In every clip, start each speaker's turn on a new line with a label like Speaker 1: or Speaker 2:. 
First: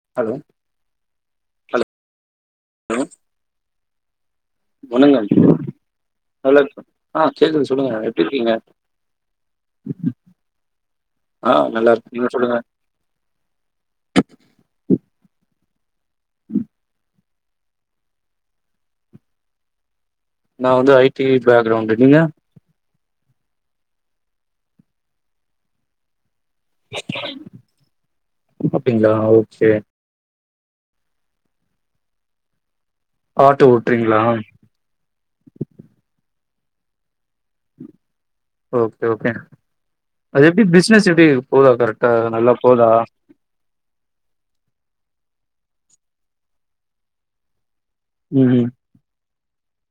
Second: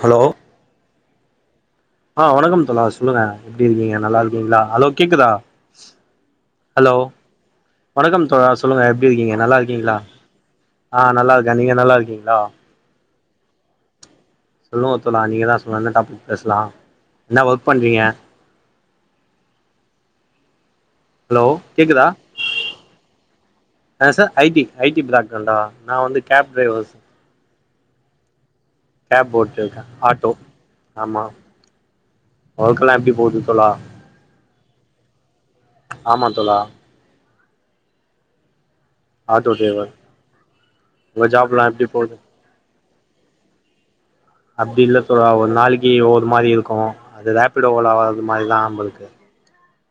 Speaker 1: Hello
Speaker 2: hello
Speaker 1: ஆ வணக்கம் தோலா சொல்லுங்க எப்படி இருக்கீங்க நல்லா இருக்கீங்களா ஹலோ கேக்குதா
Speaker 2: வணக்கம் நல்லா இருக்கே
Speaker 1: ஹலோ
Speaker 2: ஆ கேக்குது சொல்லுங்க எப்டி
Speaker 1: வணக்கம் தோழா
Speaker 2: இருக்கீங்க
Speaker 1: சொல்லுங்க எப்படி இருக்கீங்க நல்லா இருக்கீங்களா ஆ நல்லா இருக்கே நீங்க நல்லா
Speaker 2: இருக்கே நீங்க
Speaker 1: இருக்கீங்களா
Speaker 2: சொல்லுங்க
Speaker 1: சொல்லு தோழா நீங்கதா சொல்லனு என்ன டாபிக் பேசலா என்ன ஒர்க் பண்றீங்க
Speaker 2: நா வந்து ஐ டி
Speaker 1: ஹலோ
Speaker 2: பேக்ரவுண்டு
Speaker 1: கேக்குதா
Speaker 2: நீங்க
Speaker 1: ஆ சார் ஐடி ஐடி பிளாக் தண்டா நா வந்து கேப் டிரைவர்
Speaker 2: சொ [unintelligible]
Speaker 1: கேப் ஓட்டுருக்கே ஆட்டோ ஆமா ஒர்க்கெல்லா எப்பிடி
Speaker 2: ஆட்டோ ஓட்றீங்களா
Speaker 1: ஆமா தோழா
Speaker 2: ஓகே ஓகே
Speaker 1: ஆட்டோ டிரைவர்
Speaker 2: அது எப்பிடி பிஸ்னஸ்
Speaker 1: உங்க
Speaker 2: எப்பிடி
Speaker 1: ஜாப்லா
Speaker 2: போதா
Speaker 1: எப்டி
Speaker 2: கரெக்டா
Speaker 1: போகுது
Speaker 2: நல்லா போதா
Speaker 1: அப்பிடி இல்ல தோழா ஒரு நாளைக்கு ஒரு மாரி இருக்கு அது ரேப்பிடோ ஓல அது மாதிதா
Speaker 2: ம்
Speaker 1: நம்பளுக்கு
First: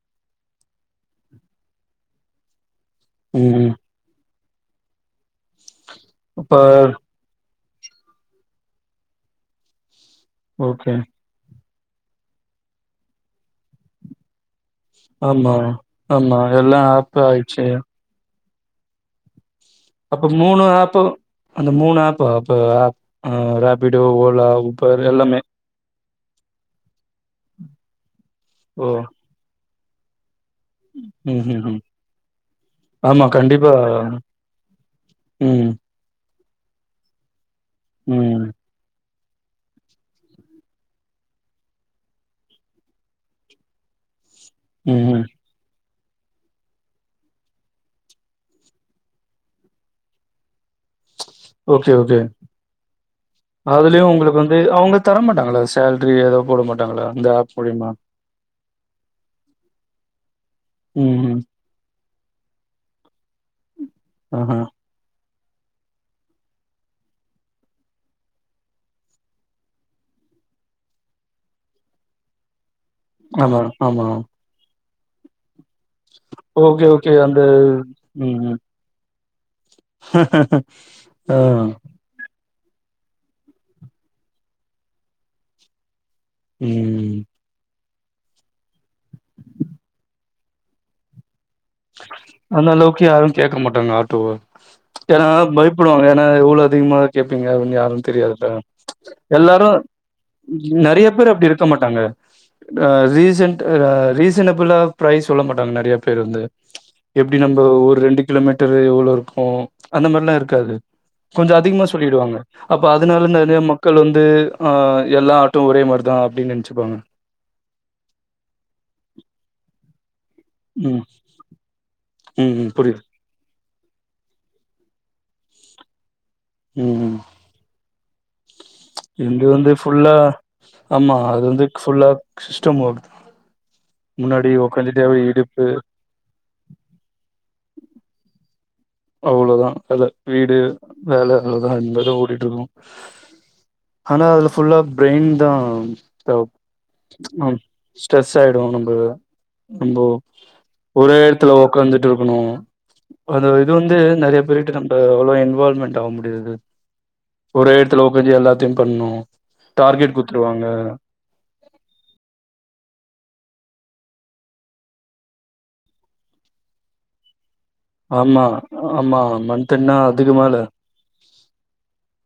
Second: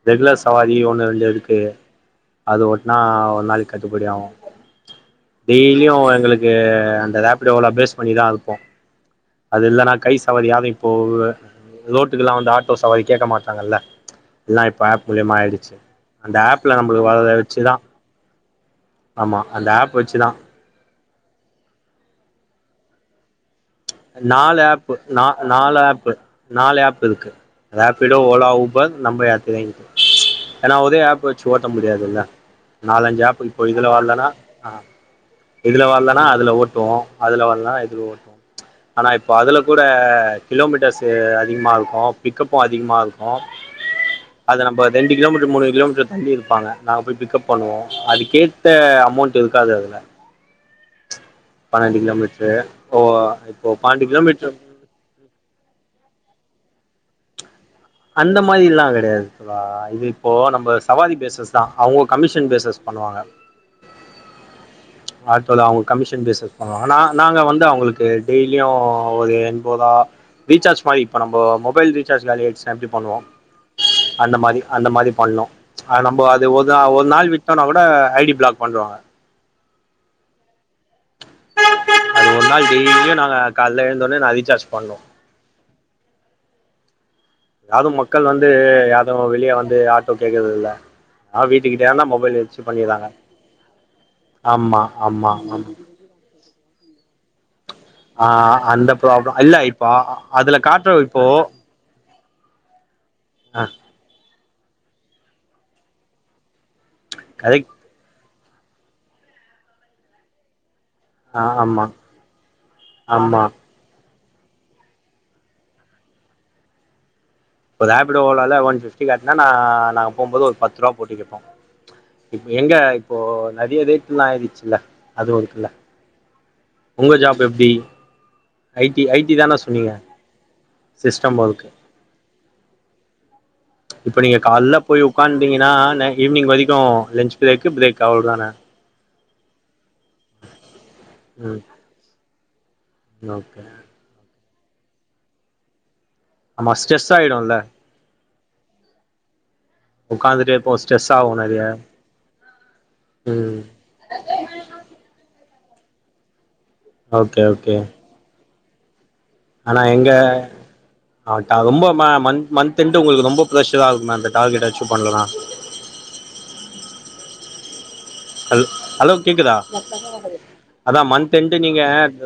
Speaker 1: ரெகுலர் சவாரி ஒன்னு ரெண்டு இருக்கு அது ஒட்னா ஒரு நாளை
Speaker 2: ம்
Speaker 1: கட் ட்டுபடியாகு டெய்லியு எங்களுக்கு
Speaker 2: இப்ப
Speaker 1: அந்த ராப் இப்பிடி ஓலா பேஸ் பண்ணிதா இருப்போ அது இல்லன்னா கை சவாரி யாரு இப்போ
Speaker 2: ஓகே
Speaker 1: லோட்டுக்கெல்லா வந்து ஆட்டோ சவாரி கேட்கமாட்டாங்கல்ல ல்லா இப்ப ஆப் மூழியமா
Speaker 2: ஆமா
Speaker 1: ஆயிடிச்சி அந்த
Speaker 2: ஆமா எல்லா
Speaker 1: ஆப்ல நம்மளுக்கு
Speaker 2: ஆப்
Speaker 1: வரத
Speaker 2: ஆயிடுச்சு
Speaker 1: வச்சிதா ஆமா அந்த ஆப் வச்சுதா
Speaker 2: அப்ப மூனு ஆப்பு அந்த மூனு ஆப் அப்ப ஆ ரேபிடோ ஓலா
Speaker 1: நாலு ஆப்பு
Speaker 2: உபர்
Speaker 1: நா
Speaker 2: எல்லாமே
Speaker 1: நாலு ஆப்பு நாலு ஆப் இருக்கு ரேபிடோ ஓலா
Speaker 2: ஓ
Speaker 1: ஊபர் நம்ம யாத்திரை ஏன்னா ஒரே ஆப்
Speaker 2: ம்
Speaker 1: வச்சி
Speaker 2: ம்
Speaker 1: ஓட்ட
Speaker 2: ம்
Speaker 1: முடியாதுல்ல நாலஞ்சி
Speaker 2: ஆமா
Speaker 1: ஆப் இப்போ
Speaker 2: கண்டிப்பா
Speaker 1: இதுல வரலன்னா ஆ
Speaker 2: ம்
Speaker 1: இதுல வர்லனா அதுல ஓட்டுவோ அதுல வரலனா இதுல
Speaker 2: ம்
Speaker 1: ஆனா இப்போ அதுல கூட கிலோமீட்டர்ஸு அதிகமா இருக்கு பிக்கப்பு அதிகமா இருக்கு அது நம்ப
Speaker 2: ம்
Speaker 1: தண்டு
Speaker 2: ம்
Speaker 1: கிலோமீட்டர் மூனு கிலோமீட்டர் பண்ணியிருப்பாங்க நாங்க போய் பிக்கப் பண்ணுவோ அதுக்கேத்த அமௌண்ட் இருக்காது அதுல
Speaker 2: ஓகே
Speaker 1: பன்னெண்டு
Speaker 2: ஓகே
Speaker 1: கிலோமீட்டரு ஓ இப்போ
Speaker 2: அதுலியு
Speaker 1: பன்னெண்டு
Speaker 2: உங்களுக்கு
Speaker 1: கிலோமீட்டர்
Speaker 2: வந்து அவுங்க தர மாட்டாங்களா சேலரி எதா போட மாட்டாங்களா இந்த ஆப் மூழியமா
Speaker 1: அந்த மாரில்லா கெடயாது தோழா இது இப்போ நம்ம சவாரி
Speaker 2: ம், ம்.
Speaker 1: பேசஸ் தா அவுங்க கமிஷன் பேசஸ் பண்ணுவாங்க
Speaker 2: ம் ம்
Speaker 1: ஆட்டோல அவுங்க கமிஷன் பேசஸ் பண்ணுவாங்க நா நாங்க வந்து அவங்களுக்கு டெய்லியு ஒரு எண்போரா ரீசார்ஜ் மாரி இப்ப நம்போ மொபைல் ரீசார்ஜ் காலி ஆயிடிச்சி எம்ட்டி பண்ணுவோ
Speaker 2: ஆமா, ஆமா.
Speaker 1: அந்த மாரி அந்த மாரி பண்ணோ ஆ நம்போ அது ஒதா
Speaker 2: ஓகே,
Speaker 1: ஒரு
Speaker 2: ஓகே.
Speaker 1: நாள்
Speaker 2: அந்த
Speaker 1: விட்டோனா கூட ஐடி
Speaker 2: ம், ம்.
Speaker 1: பிளாக் பண்றுவாங்க
Speaker 2: ஆ
Speaker 1: ஒரு நாள் டெய்லியு நாங்க கால எழுந்தோனே நா ரீசார்ஜ் பண்ணு
Speaker 2: ம்
Speaker 1: யாரும் மக்கள் வந்து யாரு வெளிய வந்து ஆட்டோ கேக்கறது இல்ல ஆ வீட்டுக்கிட்டேனா மொபைல் வச்சி
Speaker 2: அந்த அளவுக்கு
Speaker 1: பண்ணிறாங்க
Speaker 2: யாரும் கேட்க
Speaker 1: ஆமா அம்மா அம்
Speaker 2: ப்புடுவாங்க ஏனா எவ்ளோ அதிகமா கேப்பீங்க உன்னு யாரு
Speaker 1: ஆ
Speaker 2: தெரியாது இல்ல
Speaker 1: அந்த ப்ராப்ளம் இல்ல
Speaker 2: எல்லாரு
Speaker 1: இப்போ அதுல காட்டுற
Speaker 2: நெறைய
Speaker 1: இப்போ
Speaker 2: பேர் அப்டி இருக் க்கமாட்டாங்க ஆ
Speaker 1: ஆ
Speaker 2: ரீசன்ட்ஆ ரீசனபிளா ஃபிரைஸ் சொல்லமாட்டாங்க நெறைய பேர் வந்து எப்பிடி நம்ப
Speaker 1: கரெக்ட்
Speaker 2: ஒரு ரெண்டு கிலோமீட்டர் எவ்ளோ இருக்கு அந்த மாரிலா இருக்காது
Speaker 1: ஆ
Speaker 2: கொஞ்சோ
Speaker 1: ஆமா
Speaker 2: அதிகமா சொல்லிடுவாங்க அப்ப அதனால
Speaker 1: ஆமா
Speaker 2: நெறைய மக் மக்கள் வந்து அ எல்லா ஆட்டோவு ஒரே மாரிதா அப்டின்னு நெனச்சிப்பாங்க
Speaker 1: இப்ப ரேபிடோ ஓலோலா ஒன் ஃபிப்டி காட்னா ந நாங்க போம்போது ஒரு பத்து ரூபா
Speaker 2: ம்
Speaker 1: போட்டு கேப்போ இப்ப
Speaker 2: ம் ம்
Speaker 1: எங்க
Speaker 2: புரியுது
Speaker 1: இப்போ நெறிய ரேட்ல்லா ஆயிடுச்சுல்ல அது இருக்ல்ல ஒங்க ஜாப் எப்டி ஐ டி ஐ டி
Speaker 2: இங்க
Speaker 1: தான
Speaker 2: வந்து
Speaker 1: சொன்னீங்க
Speaker 2: ஃபுல்லா ஆமா
Speaker 1: சிஸ்டம்
Speaker 2: அது வந்து
Speaker 1: ஒர்க்கு
Speaker 2: ஃபுல்லா சிஸ்டம் ஒர்க்
Speaker 1: இப்போ நீங்க
Speaker 2: முன்னாடி
Speaker 1: கால்ல
Speaker 2: உக்காந்துட்டே
Speaker 1: போய்
Speaker 2: இடுப்பு
Speaker 1: உக்கான்டீங்கன்னா ஈவினிங் வரைக்கு லன்ஞ்ச் பிரேக் பிரேக் அவ்ளோ தானே
Speaker 2: அவ்ளோதா அது வீடு வேல
Speaker 1: ம்
Speaker 2: இவ்ளோதா இந்த தா ஓடிட்டு இருக்கு
Speaker 1: ஓகே
Speaker 2: ஆனா அதுல ஃபுல்லா பிரைன் தா தேவப்
Speaker 1: ஆமா ஸ்ட்ரெஸ் ஆயிடும்ல
Speaker 2: ஆம் ஸ்ட்ரெஸ் ஆயிடு நம்பது ரொம்போ
Speaker 1: உட்காந்துட்டே இருப்போ ஸ்ட்ரெஸ்
Speaker 2: ஒரே
Speaker 1: ஆகு
Speaker 2: எடத்துல
Speaker 1: நெறைய
Speaker 2: உக்காந்துட்டு இருக்கணு
Speaker 1: ம்
Speaker 2: அதுவே வந்து நெறைய பேர் கிட்ட நம்ப அவ்ளோ இன்வால்வ்மெண்ட் ஆவ முடியாது
Speaker 1: ஓகே
Speaker 2: ஒரே
Speaker 1: ஓகே
Speaker 2: எடத்துல உக் மீதி எல்லாத்தையு பண்ணு
Speaker 1: ஆனா இங்க
Speaker 2: டார்கெட் குத்துருவாங்க
Speaker 1: ஆ டா ரொம்ப மந்த் மந்த் என்டு உங்களுக்கு ரொம்ப பிரெஷராகுமே அந்த டார்கெட் அச்சீவ் பண்ணலனா
Speaker 2: ஆமா
Speaker 1: ஹலோ ஹலோ
Speaker 2: ஆமா
Speaker 1: கேக்குதா
Speaker 2: மந்த்ன்னா அதுக்கு மேல
Speaker 1: அதா மந்த் என்ட்டு நீங்க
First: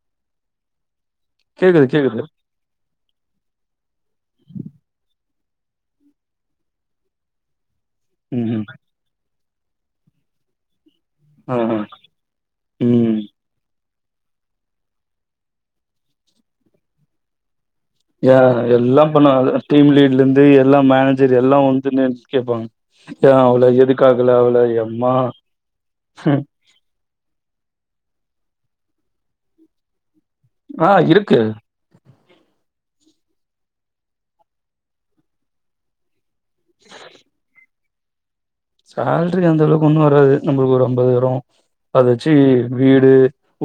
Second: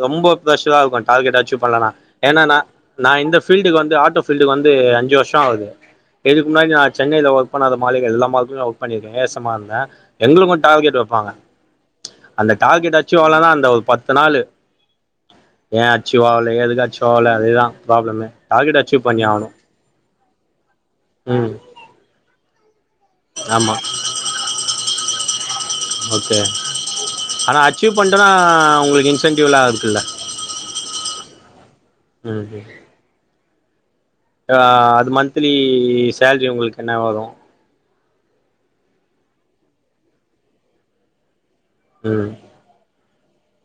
Speaker 1: ரொம்ப பிரஷரா இருக்கு டார்கெட் அச்சீவ்
Speaker 2: கேக்குது
Speaker 1: பண்லனா
Speaker 2: கேக்குது
Speaker 1: ஏன்னா நா நா இந்த ஃபீல்டுக்கு வந்து ஆட்டோ ஃபீல்டுக்கு வந்து அஞ்சு வருஷோ ஆகுது இதுக்கு முன்னாடி நா சென்னைல ஒர்க் அப்ப அந்த மாளிக எல்ல
Speaker 2: ம்
Speaker 1: மால்ல ஒர்க் பண்ணிருக்க எசமான்ல எங்களுக்கு டார்கெட் வப்பாங்க
Speaker 2: ம் ஹ்ம்
Speaker 1: அந்த டார்கெட் அச்சுவ் ஆவலனா அந்த ஒரு பத்து நாளு ஏ அச்சிக்கோ அவள எதுக் அச்சிகோ அவள அதேதா
Speaker 2: ஏ எல்லா பண்ணுவாங்க டீம் லீட்ல இருந்து எல்லா மேனேஜர்
Speaker 1: ம்
Speaker 2: எல்லா வந்து மே கேப்பாங்க இப்ப அவ்ளோ
Speaker 1: ஆமா
Speaker 2: எடுக்காதுலே அவ்ளோ எம்மா
Speaker 1: ஓகே ஆனா அச்சீவ் பண்டேன்னா உங்களுக்கு இன்சென்டிவ்லா இருக்குல்ல
Speaker 2: ஆ இருக்கு
Speaker 1: ம் ஓகே அ அது மந்த்லி சேல்ரி உங்களுக்கு என்ன வரு
Speaker 2: சேல்ரி அந்த அளவுக்கு ஒன்னு வராது நம்மளுக்கு ஒரு ஐம்பது வரு அத
Speaker 1: ம்
Speaker 2: வச்சு வீடு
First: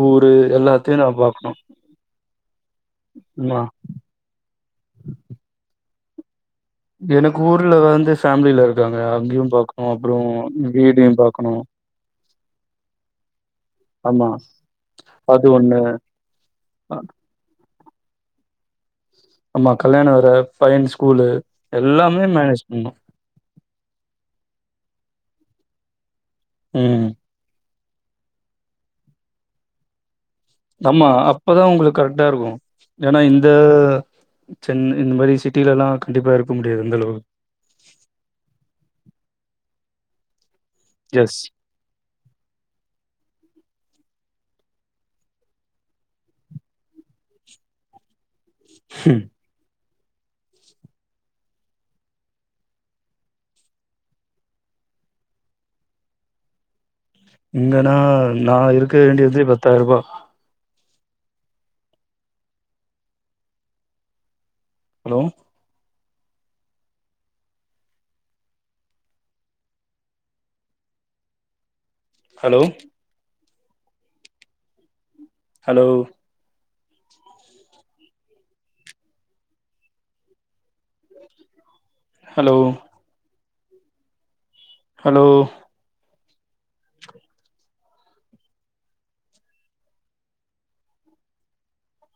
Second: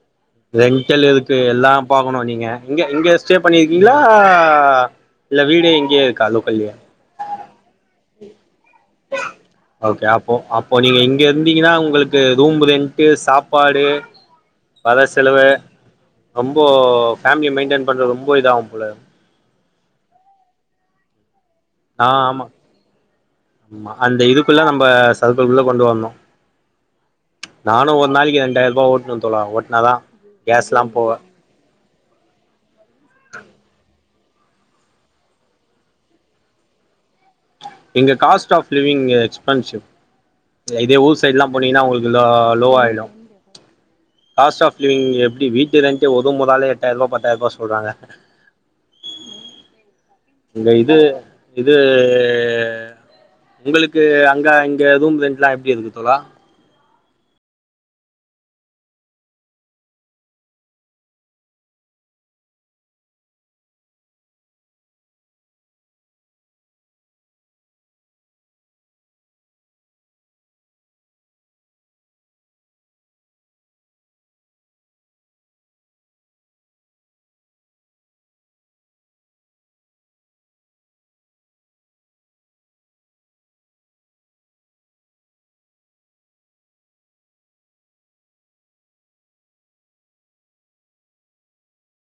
Speaker 2: ஊரு எல்லாத்தையு
Speaker 1: ரெண்டல்
Speaker 2: நா
Speaker 1: இருக்கு
Speaker 2: பாக்கணு
Speaker 1: எல்லா பாகணு நீங்க இங்க இங்க ஸ்டே
Speaker 2: மா
Speaker 1: பண்ணிருக்கீ யா இல்ல வீடு எங்கேயே இருக்கா லோக்கல்லயே
Speaker 2: எனக்கு ஊருல வந்து ஃபேமிலில இருக்காங்க அங்கேயு பாக்கணு
Speaker 1: ஓகே
Speaker 2: அப்புறோ
Speaker 1: அப்போ அப்போ நீங்க
Speaker 2: வீடையு
Speaker 1: இங்க
Speaker 2: பாக்கணு
Speaker 1: இருந்தீங்கன்னா உங்களுக்கு ரூம் ரென்ட்டு சாப் பாடு
Speaker 2: ஆமா
Speaker 1: பத செலவு
Speaker 2: அது ஒண்ணு
Speaker 1: ரொம்போ ஃபேமிலிய மெயின்ட்டன் பண்ண ரொம்ப இதாவும்புள்ள
Speaker 2: அம்மா கல்யாண வேற பையன் ஸ்கூலு
Speaker 1: ஆ
Speaker 2: எல்லாமே
Speaker 1: ஆமா
Speaker 2: மேனேஜ் பண்ணணு
Speaker 1: ஆமா அந்த இதுக்குல்லா நம்ம சர்க்குள்குள்ள கொண்டு வரனு
Speaker 2: ம்
Speaker 1: நானு ஒரு நாளைக்கு ரெண்டாயிர ரூபா ஓட்டுவ தோழா ஓட்னாதா கேஸ்லா
Speaker 2: ஆமா
Speaker 1: போக
Speaker 2: அப்பதா உங்களுக்கு கரெக்டா இருக்கு ஏன்னா இந்த சென்னை இந்த மாதிரி சிட்டில எல்லா கண்டிப்பா இருக்க முடியாது இந்த அளவுக்
Speaker 1: எங்க காஸ்ட் ஆஃப் லிவிங் எக்ஸ்பென்சிவ் இதே ஊர்
Speaker 2: எஸ்.
Speaker 1: சைட்லா போனிங்கனா உங்களுக் ல்லோ லோ ஆயிலு காஸ்ட் ஆப் லிவிங் எப்டி வீட்டு இருந்துட்டு ஒதும்புனாலே எட்டாயிர ரூபா பத்தாயிர ரூபா சொல்றாங்க
Speaker 2: ம்
Speaker 1: இந்த இது இது உங்களுக்கு அங்க இங்க ரூம் ரெண்ட்லா எப்டி இருந்துத் தோழா
Speaker 2: இங்கன்னா நா இருக்க வேண்டியது பத்தாயர்ருபா hello hello hello hello hello